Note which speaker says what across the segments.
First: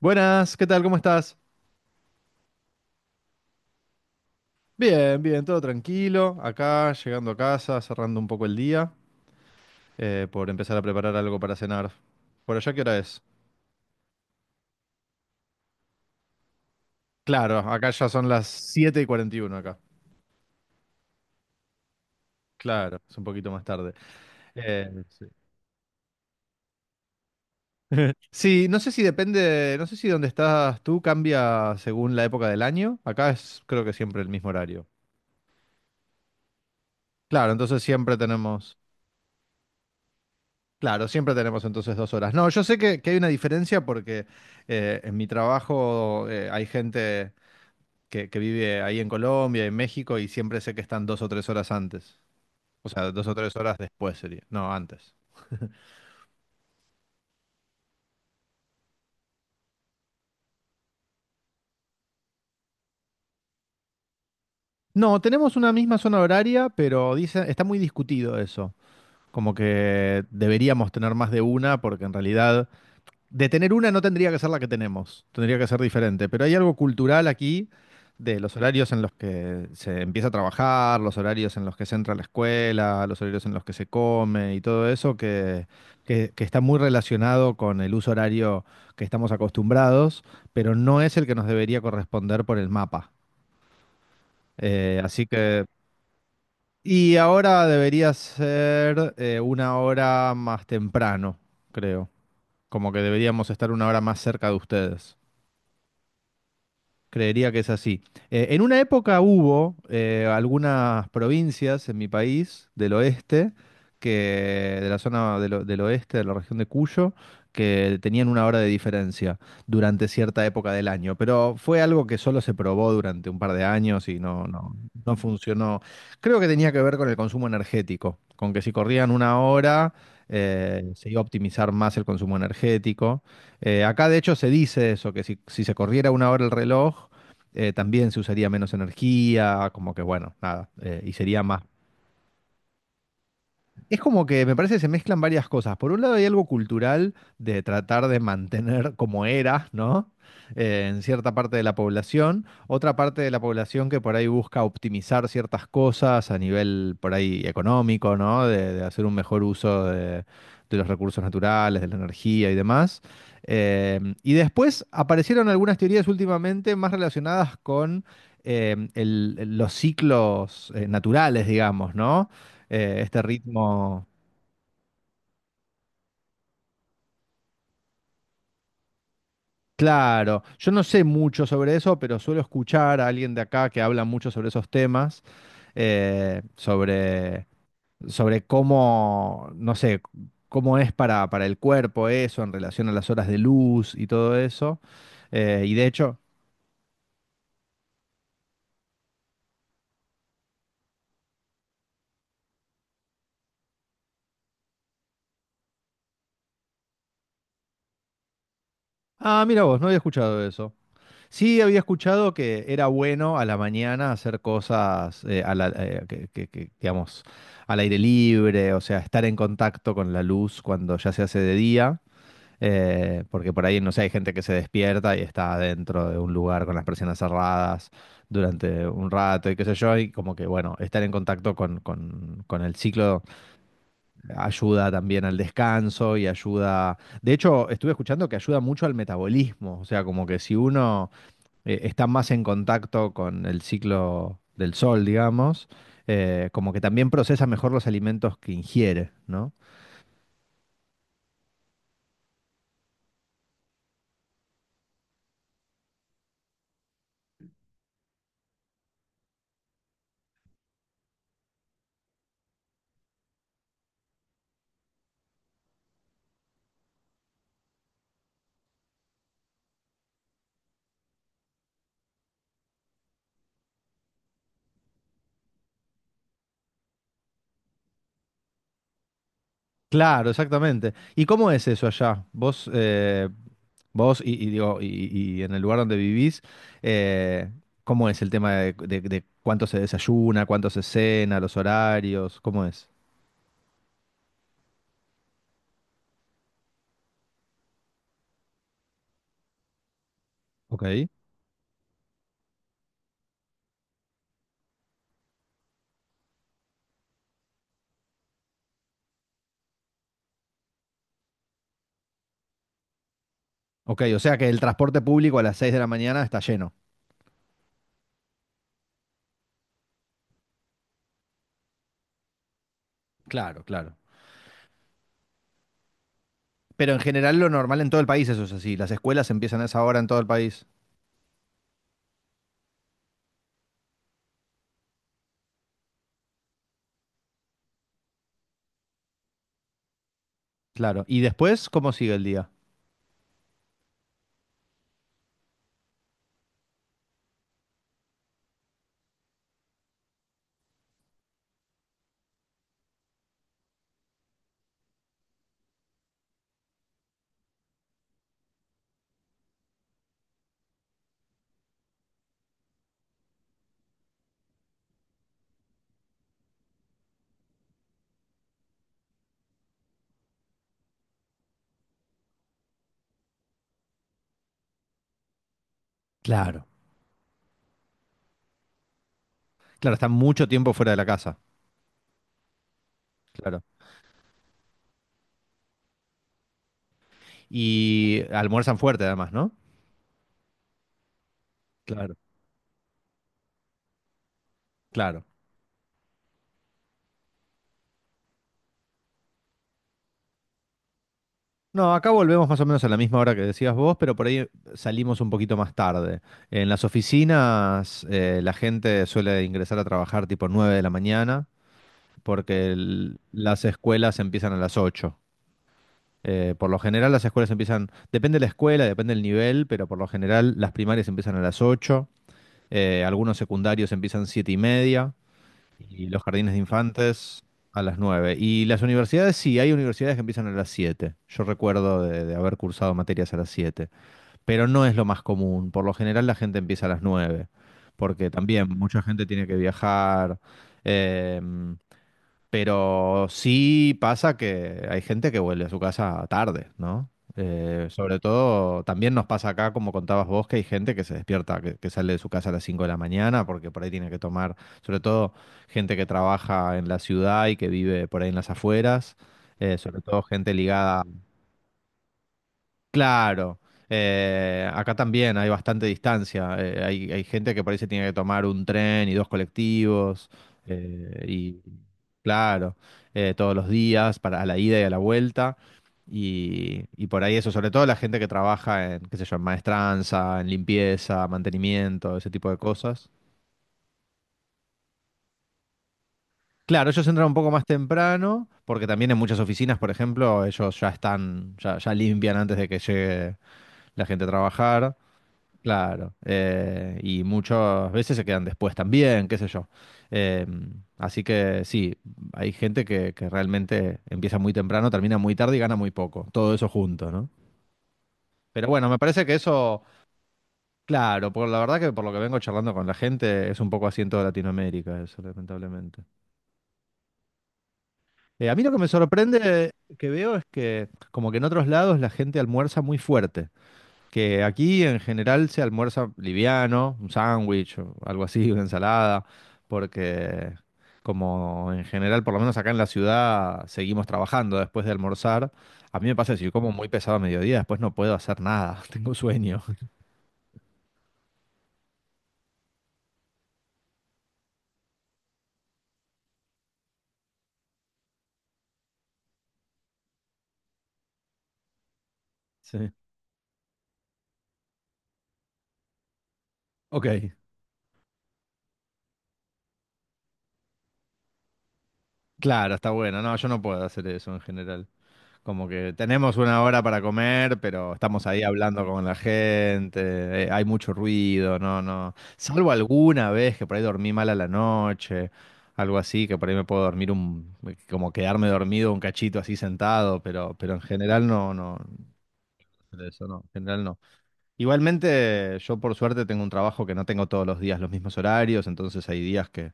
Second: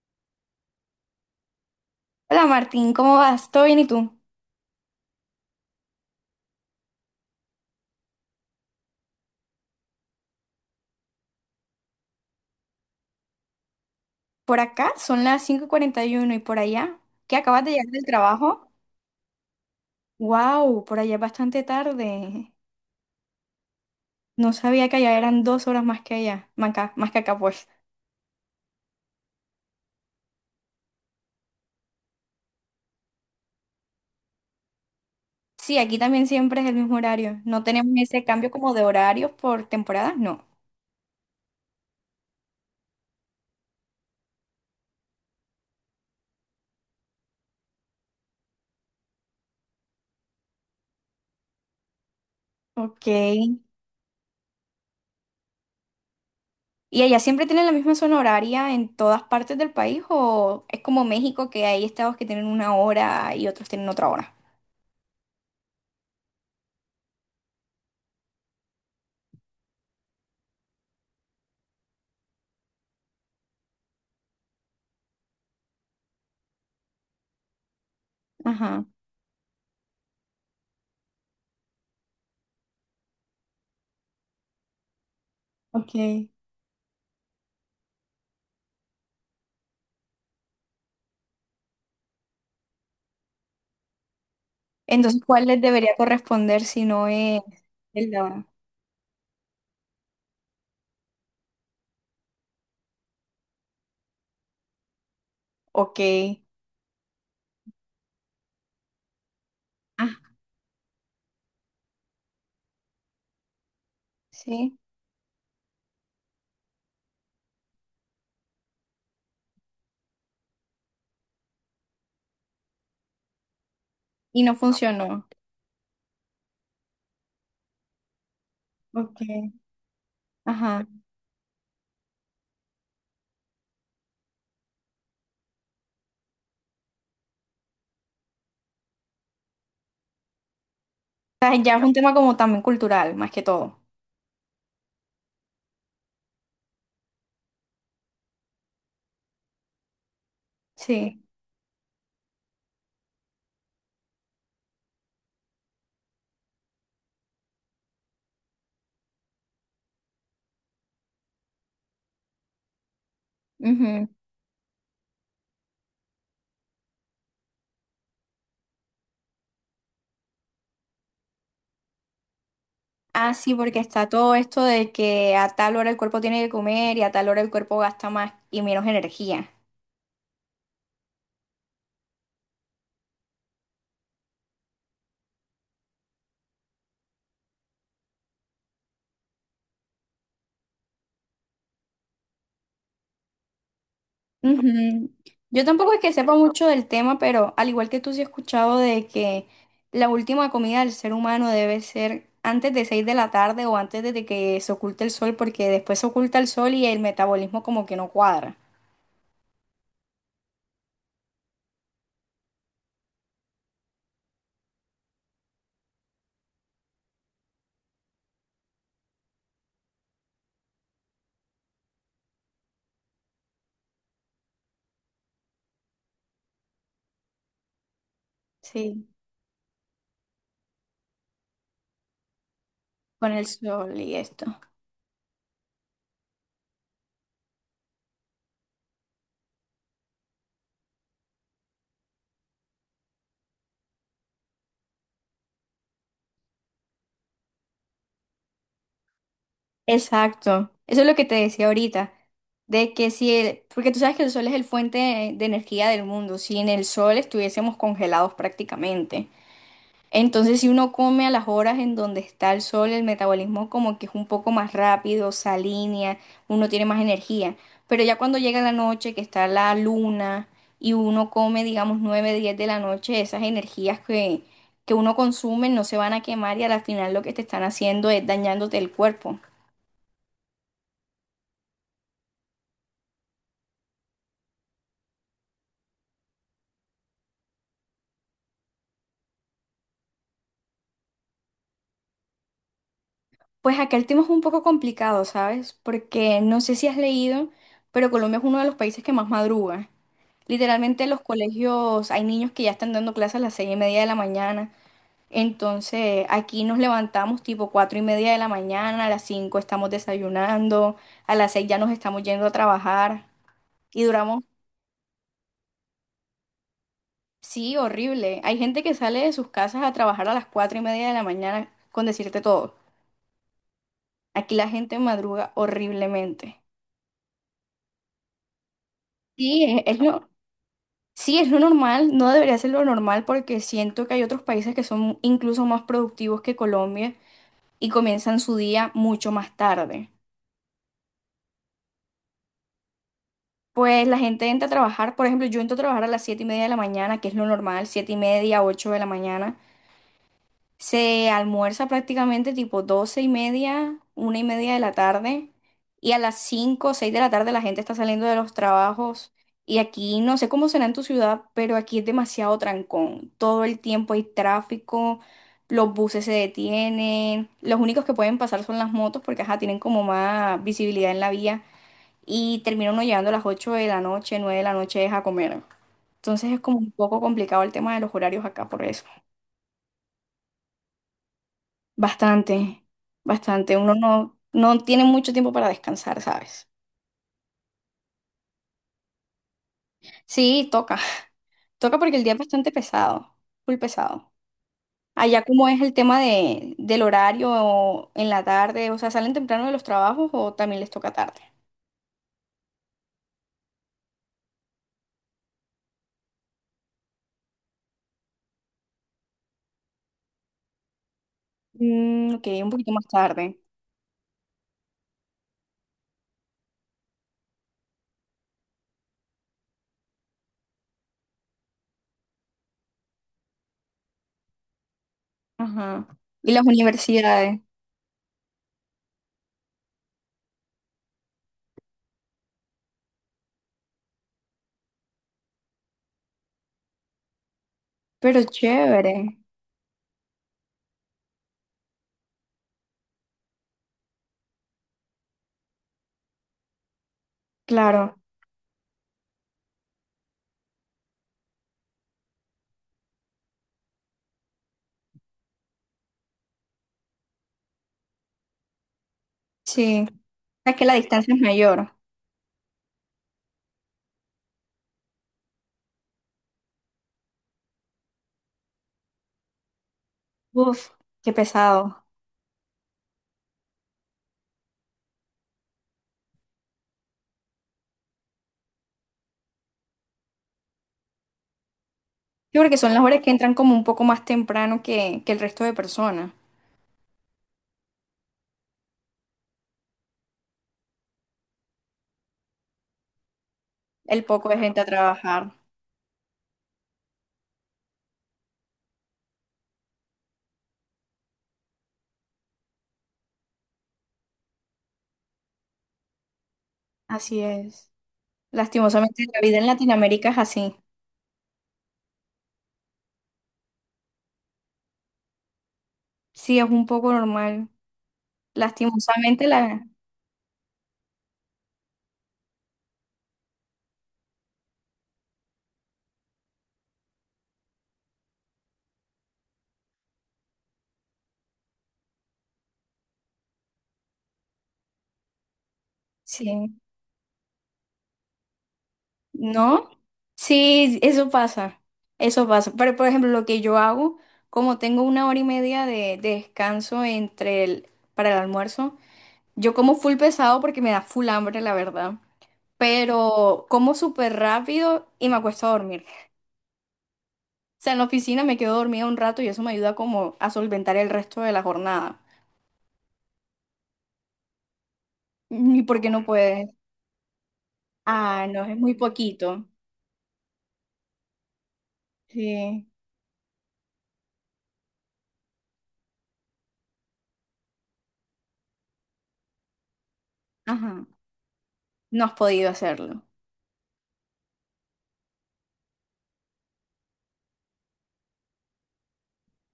Speaker 1: Buenas, ¿qué tal? ¿Cómo estás?
Speaker 2: Hola Martín, ¿cómo vas? ¿Todo bien y tú?
Speaker 1: Bien, bien, todo tranquilo. Acá, llegando a casa, cerrando un poco el día, por empezar a preparar algo para cenar. ¿Por allá qué hora es?
Speaker 2: Por acá son las 5:41 y uno y por allá, ¿qué
Speaker 1: Claro,
Speaker 2: acabas de llegar
Speaker 1: acá
Speaker 2: del
Speaker 1: ya son las
Speaker 2: trabajo?
Speaker 1: 7:41 acá.
Speaker 2: ¡Wow! Por allá es bastante tarde.
Speaker 1: Claro, es un poquito más tarde.
Speaker 2: No
Speaker 1: Eh,
Speaker 2: sabía que allá eran 2 horas más que allá, más acá, más que acá, pues.
Speaker 1: sí, no sé si depende, no sé si donde estás tú cambia según la época del año. Acá es creo que siempre el mismo horario.
Speaker 2: Sí, aquí también siempre es el mismo horario.
Speaker 1: Claro,
Speaker 2: No
Speaker 1: entonces
Speaker 2: tenemos
Speaker 1: siempre
Speaker 2: ese cambio como
Speaker 1: tenemos.
Speaker 2: de horarios por temporadas, no.
Speaker 1: Claro, siempre tenemos entonces 2 horas. No, yo sé que hay una diferencia porque en mi trabajo hay gente que vive ahí en Colombia, en México, y siempre sé que están 2 o 3 horas antes. O sea, dos o
Speaker 2: Ok.
Speaker 1: tres horas después sería. No, antes.
Speaker 2: ¿Y allá siempre tienen la misma zona horaria en todas partes del país o es como México que hay estados que tienen una hora y otros tienen otra hora?
Speaker 1: No, tenemos una misma zona horaria, pero dice, está muy discutido eso. Como que deberíamos tener más de una, porque en realidad de tener una no tendría que ser la que tenemos, tendría que ser diferente, pero hay algo cultural aquí de los
Speaker 2: Ajá,
Speaker 1: horarios en los que se empieza a trabajar, los horarios en los que se entra a la escuela, los horarios en los que se come y todo eso que,
Speaker 2: ok.
Speaker 1: que está muy relacionado con el uso horario que estamos acostumbrados, pero no es el que nos debería corresponder por el mapa. Eh,
Speaker 2: Entonces,
Speaker 1: así
Speaker 2: ¿cuál les
Speaker 1: que...
Speaker 2: debería corresponder si no
Speaker 1: Y
Speaker 2: es
Speaker 1: ahora
Speaker 2: el
Speaker 1: debería
Speaker 2: la-
Speaker 1: ser 1 hora más temprano, creo. Como que deberíamos estar 1 hora más cerca de ustedes.
Speaker 2: Ok.
Speaker 1: Creería que es así. En una época hubo
Speaker 2: Ah,
Speaker 1: algunas provincias en mi país del oeste, que,
Speaker 2: sí.
Speaker 1: de la zona del oeste, de la región de Cuyo, que tenían 1 hora de diferencia durante cierta época del año. Pero fue algo que solo se probó durante un par de años y
Speaker 2: Y
Speaker 1: no,
Speaker 2: no
Speaker 1: no, no
Speaker 2: funcionó.
Speaker 1: funcionó. Creo que tenía que ver con el consumo energético, con que si corrían
Speaker 2: Ok.
Speaker 1: 1 hora,
Speaker 2: Ajá.
Speaker 1: se iba a optimizar más el consumo energético. Acá de hecho se dice eso, que si, si se corriera 1 hora el reloj, también se usaría menos energía, como que bueno, nada, y sería
Speaker 2: O sea,
Speaker 1: más,
Speaker 2: ya es un tema como también cultural, más que todo.
Speaker 1: es como que me parece que se mezclan varias cosas. Por un lado hay algo cultural de tratar de mantener como era, ¿no? En
Speaker 2: Sí.
Speaker 1: cierta parte de la población. Otra parte de la población que por ahí busca optimizar ciertas cosas a nivel por ahí económico, ¿no? De hacer un mejor uso de los recursos naturales, de la energía y demás. Eh,
Speaker 2: Ujú.
Speaker 1: y después aparecieron algunas teorías últimamente más relacionadas con los ciclos naturales, digamos, ¿no? Este
Speaker 2: Ah, sí, porque
Speaker 1: ritmo.
Speaker 2: está todo esto de que a tal hora el cuerpo tiene que comer y a tal hora el cuerpo gasta más y menos energía.
Speaker 1: Claro, yo no sé mucho sobre eso, pero suelo escuchar a alguien de acá que habla mucho sobre esos temas, eh, sobre, sobre cómo, no sé, cómo es para el cuerpo eso en relación a las horas de luz y todo eso.
Speaker 2: Ujú. Yo
Speaker 1: Y de
Speaker 2: tampoco es que
Speaker 1: hecho,
Speaker 2: sepa mucho del tema, pero al igual que tú sí he escuchado de que la última comida del ser humano debe ser antes de 6 de la tarde o antes de que se oculte el sol, porque después se oculta el sol y el metabolismo como que no cuadra.
Speaker 1: ah, mira vos, no había escuchado eso. Sí, había escuchado que era bueno a la mañana hacer cosas a la- que, digamos, al aire libre, o sea, estar en contacto con la luz cuando ya se hace de día, porque por ahí, no sé, hay gente que se despierta y está dentro de un lugar con las persianas cerradas durante
Speaker 2: Sí,
Speaker 1: un rato y qué sé yo, y como que, bueno, estar en contacto con, con el ciclo
Speaker 2: con el sol y esto.
Speaker 1: ayuda también al descanso y ayuda. De hecho, estuve escuchando que ayuda mucho al metabolismo, o sea, como que si uno están más en contacto con el ciclo del sol, digamos, como que también procesa mejor los alimentos que ingiere, ¿no?
Speaker 2: Exacto. Eso es lo que te decía ahorita, de que si el, porque tú sabes que el sol es el fuente de energía del mundo, si en el sol estuviésemos congelados prácticamente. Entonces, si uno come a las horas en donde está el sol, el metabolismo como que es un poco más rápido, se alinea, uno tiene más energía. Pero ya cuando llega la noche, que está la luna, y uno come, digamos, 9, 10 de la noche, esas energías que uno consume no se van a quemar y al final lo que te están haciendo es dañándote el cuerpo.
Speaker 1: Claro, exactamente. ¿Y cómo es eso allá? Vos y digo, y en el lugar donde vivís, eh, ¿cómo es el tema de, de cuánto se desayuna, cuánto se cena, los horarios? ¿Cómo es?
Speaker 2: Pues acá el tema es un poco complicado, ¿sabes? Porque no sé si has leído, pero Colombia es uno de los países que más madruga.
Speaker 1: Ok.
Speaker 2: Literalmente los colegios hay niños que ya están dando clases a las 6:30 de la mañana. Entonces aquí nos levantamos tipo 4:30 de la mañana, a las 5 estamos desayunando, a las seis ya nos estamos yendo a trabajar
Speaker 1: Ok,
Speaker 2: y
Speaker 1: o sea
Speaker 2: duramos,
Speaker 1: que el transporte público a las 6 de la mañana está lleno.
Speaker 2: sí, horrible. Hay gente que sale de sus casas a trabajar a las 4:30 de la mañana, con decirte todo.
Speaker 1: Claro, claro.
Speaker 2: Aquí la gente madruga horriblemente.
Speaker 1: Pero en general lo normal en todo el país eso es así. Las escuelas empiezan a
Speaker 2: Sí,
Speaker 1: esa
Speaker 2: es,
Speaker 1: hora
Speaker 2: es
Speaker 1: en todo el
Speaker 2: lo,
Speaker 1: país.
Speaker 2: Sí, es lo normal. No debería ser lo normal porque siento que hay otros países que son incluso más productivos que Colombia y comienzan su día mucho más tarde.
Speaker 1: Claro. ¿Y después cómo sigue el día?
Speaker 2: Pues la gente entra a trabajar, por ejemplo, yo entro a trabajar a las 7:30 de la mañana, que es lo normal, 7:30, 8 de la mañana. Se almuerza prácticamente tipo 12:30, 1:30 de la tarde, y a las cinco o 6 de la tarde la gente está saliendo de los trabajos. Y aquí, no sé cómo será en tu ciudad, pero aquí es demasiado trancón. Todo el tiempo hay tráfico, los buses se detienen, los únicos que pueden pasar son las motos porque, ajá, tienen como más visibilidad en la vía. Y termina uno llegando a las 8 de la noche, 9 de la noche es a comer. Entonces es
Speaker 1: Claro.
Speaker 2: como un poco complicado el tema de los horarios acá por eso.
Speaker 1: Claro, están mucho tiempo fuera de la casa.
Speaker 2: Bastante,
Speaker 1: Claro.
Speaker 2: bastante. Uno no tiene mucho tiempo para descansar, ¿sabes?
Speaker 1: Y almuerzan fuerte además, ¿no?
Speaker 2: Sí, toca. Toca
Speaker 1: Claro,
Speaker 2: porque el día es bastante pesado, muy pesado.
Speaker 1: claro.
Speaker 2: Allá, ¿cómo es el tema de, del horario en la tarde? O sea, ¿salen temprano de los trabajos o también les toca tarde?
Speaker 1: No, acá volvemos más o menos a la misma hora que decías vos, pero por ahí salimos un poquito más tarde. En las oficinas la gente suele ingresar a trabajar tipo 9 de la mañana
Speaker 2: Mm, ok, un
Speaker 1: porque
Speaker 2: poquito más tarde.
Speaker 1: las escuelas empiezan a las 8. Por lo general las escuelas empiezan, depende de la escuela, depende del nivel, pero por lo general las primarias empiezan a las 8. Algunos secundarios empiezan 7:30
Speaker 2: Ajá.
Speaker 1: y los
Speaker 2: Y
Speaker 1: jardines de
Speaker 2: las
Speaker 1: infantes
Speaker 2: universidades.
Speaker 1: a las 9. Y las universidades, sí, hay universidades que empiezan a las 7. Yo recuerdo de haber cursado materias a las 7, pero no es lo más común. Por lo general la gente empieza a las 9 porque
Speaker 2: Pero
Speaker 1: también mucha
Speaker 2: chévere.
Speaker 1: gente tiene que viajar. eh, pero sí pasa que hay gente que vuelve a su casa tarde, ¿no? Eh,
Speaker 2: Claro,
Speaker 1: sobre todo, también nos pasa acá, como contabas vos, que hay gente que se despierta, que sale de su casa a las 5 de la mañana, porque por ahí tiene que tomar, sobre todo gente que trabaja en la ciudad y que vive por ahí en las afueras, sobre
Speaker 2: sí.
Speaker 1: todo gente
Speaker 2: Es que la
Speaker 1: ligada.
Speaker 2: distancia es mayor.
Speaker 1: Claro, acá también hay bastante distancia. Hay gente que por ahí se tiene que tomar un tren y dos colectivos.
Speaker 2: Uf,
Speaker 1: eh,
Speaker 2: qué
Speaker 1: y
Speaker 2: pesado.
Speaker 1: claro, todos los días para a la ida y a la vuelta. Y por ahí eso, sobre todo la gente que trabaja en, qué sé yo, en maestranza, en limpieza, mantenimiento, ese tipo de
Speaker 2: Yo creo que son las
Speaker 1: cosas.
Speaker 2: horas que entran como un poco más temprano que el resto de personas.
Speaker 1: Claro, ellos entran un poco más temprano, porque también en muchas oficinas, por ejemplo, ellos ya están, ya limpian antes de que llegue la gente
Speaker 2: El
Speaker 1: a
Speaker 2: poco de gente a
Speaker 1: trabajar.
Speaker 2: trabajar.
Speaker 1: Claro, y muchas veces se quedan después también, qué sé yo. Eh, así que sí, hay gente que realmente empieza muy temprano, termina muy tarde y gana muy poco, todo eso junto, ¿no?
Speaker 2: Así es.
Speaker 1: Pero bueno, me
Speaker 2: Lastimosamente
Speaker 1: parece que
Speaker 2: la vida en
Speaker 1: eso,
Speaker 2: Latinoamérica es así.
Speaker 1: claro, por la verdad que por lo que vengo charlando con la gente, es un poco así en toda Latinoamérica, eso, lamentablemente.
Speaker 2: Sí, es un poco normal.
Speaker 1: A mí lo que me
Speaker 2: Lastimosamente
Speaker 1: sorprende
Speaker 2: la...
Speaker 1: que veo es que como que en otros lados la gente almuerza muy fuerte. Que aquí en general se almuerza liviano, un sándwich o algo así, una ensalada, porque como en general, por lo menos acá en la ciudad, seguimos trabajando después de almorzar. A mí me pasa que si yo como
Speaker 2: Sí.
Speaker 1: muy pesado a mediodía, después no puedo hacer nada, tengo sueño.
Speaker 2: ¿No? Sí, eso pasa. Eso pasa. Pero, por ejemplo, lo que yo hago, como tengo una hora y media de descanso para el almuerzo, yo como full pesado porque me da full hambre, la verdad.
Speaker 1: Sí.
Speaker 2: Pero como súper rápido y me acuesto a dormir.
Speaker 1: Ok,
Speaker 2: O sea, en la oficina me quedo dormida un rato y eso me ayuda como a solventar el resto de la jornada.
Speaker 1: claro, está bueno. No, yo no puedo hacer eso en general. Como
Speaker 2: ¿Y
Speaker 1: que
Speaker 2: por qué no
Speaker 1: tenemos una
Speaker 2: puedes?
Speaker 1: hora para comer, pero estamos ahí
Speaker 2: Ah, no, es
Speaker 1: hablando
Speaker 2: muy
Speaker 1: con la
Speaker 2: poquito.
Speaker 1: gente, hay mucho ruido, no, no. Salvo
Speaker 2: Sí.
Speaker 1: alguna vez que por ahí dormí mal a la noche, algo así, que por ahí me puedo dormir un, como quedarme dormido un cachito así sentado, pero en
Speaker 2: Ajá.
Speaker 1: general no, no,
Speaker 2: No has podido hacerlo.
Speaker 1: eso no, en general no. Igualmente, yo por suerte tengo un trabajo que no tengo todos los días los mismos horarios, entonces hay días que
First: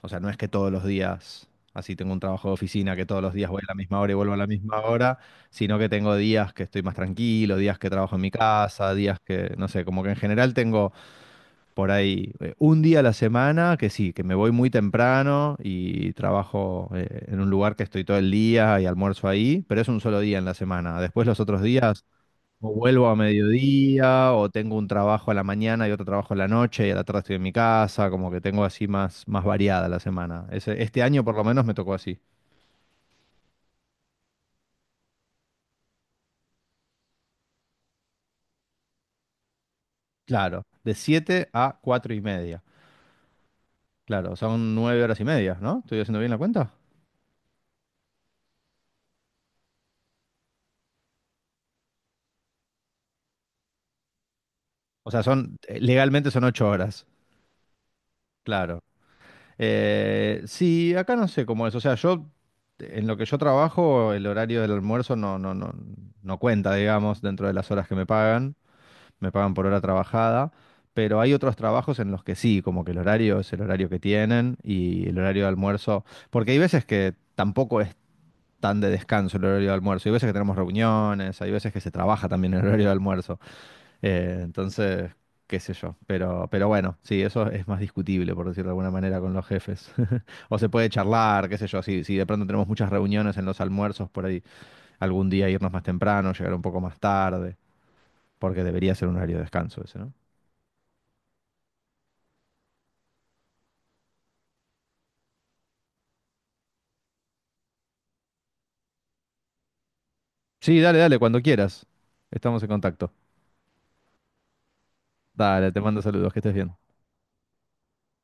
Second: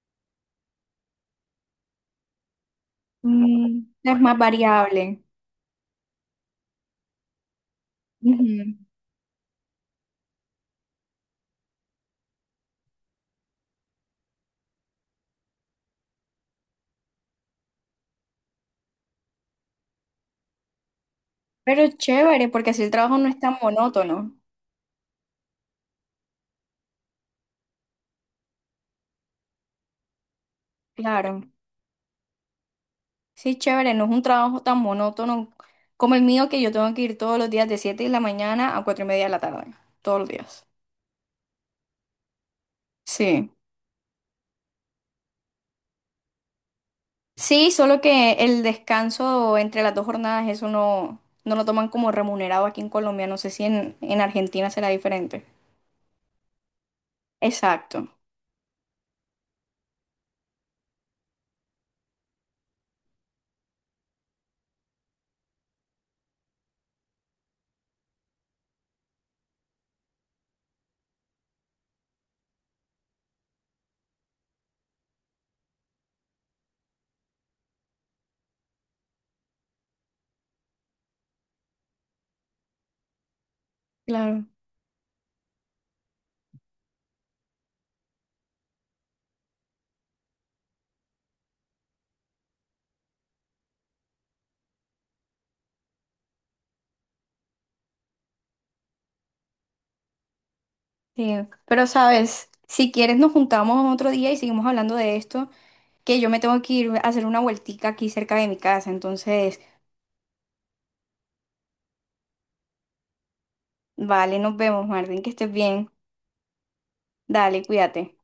Speaker 1: o sea, no es que todos los días, así tengo un trabajo de oficina, que todos los días voy a la
Speaker 2: Mm,
Speaker 1: misma hora y
Speaker 2: es
Speaker 1: vuelvo a
Speaker 2: más
Speaker 1: la misma hora,
Speaker 2: variable.
Speaker 1: sino que tengo días que estoy más tranquilo, días que trabajo en mi
Speaker 2: Ujú.
Speaker 1: casa, días que, no sé, como que en general tengo por ahí un día a la semana que sí, que me voy muy temprano y trabajo en un lugar que estoy todo el día y almuerzo ahí, pero es un solo día en la semana. Después los otros
Speaker 2: Pero es
Speaker 1: días
Speaker 2: chévere, porque
Speaker 1: o
Speaker 2: así el
Speaker 1: vuelvo a
Speaker 2: trabajo no es tan
Speaker 1: mediodía,
Speaker 2: monótono.
Speaker 1: o tengo un trabajo a la mañana y otro trabajo a la noche, y a la tarde estoy en mi casa, como que tengo así más, más variada la semana. Este año
Speaker 2: Claro.
Speaker 1: por lo menos me tocó así.
Speaker 2: Sí, es chévere, no es un trabajo tan monótono como el mío, que yo tengo que ir todos los días de 7 de la mañana a 4:30 de la tarde. Todos los
Speaker 1: Claro,
Speaker 2: días.
Speaker 1: de 7 a 4:30.
Speaker 2: Sí.
Speaker 1: Claro, son 9 horas y media, ¿no? ¿Estoy haciendo bien la cuenta?
Speaker 2: Sí, solo que el descanso entre las dos jornadas, eso no lo toman como remunerado aquí en Colombia. No sé si en Argentina será
Speaker 1: O sea,
Speaker 2: diferente.
Speaker 1: son, legalmente son 8 horas,
Speaker 2: Exacto,
Speaker 1: claro. Sí, acá no sé cómo es. O sea, yo, en lo que yo trabajo, el horario del almuerzo no cuenta, digamos, dentro de las horas que me pagan. Me pagan por hora trabajada, pero hay otros trabajos en los que sí, como que el horario es el horario que tienen y el horario de almuerzo, porque hay veces que tampoco es tan de descanso el horario de almuerzo, hay veces que tenemos reuniones, hay veces que se trabaja también el horario de almuerzo,
Speaker 2: claro.
Speaker 1: entonces, qué sé yo, pero bueno, sí, eso es más discutible, por decirlo de alguna manera, con los jefes. O se puede charlar, qué sé yo, si, si de pronto tenemos muchas reuniones en los almuerzos, por ahí algún día irnos más temprano, llegar un poco más tarde, porque debería ser un horario de descanso ese, ¿no?
Speaker 2: Sí. Pero sabes, si quieres nos juntamos otro día y seguimos hablando de esto, que yo me tengo que ir a hacer una vueltica aquí cerca de mi casa. Entonces,
Speaker 1: Sí, dale, dale, cuando quieras. Estamos en contacto.
Speaker 2: vale, nos vemos, Martín, que estés
Speaker 1: Dale, te
Speaker 2: bien.
Speaker 1: mando saludos, que estés bien.
Speaker 2: Dale, cuídate.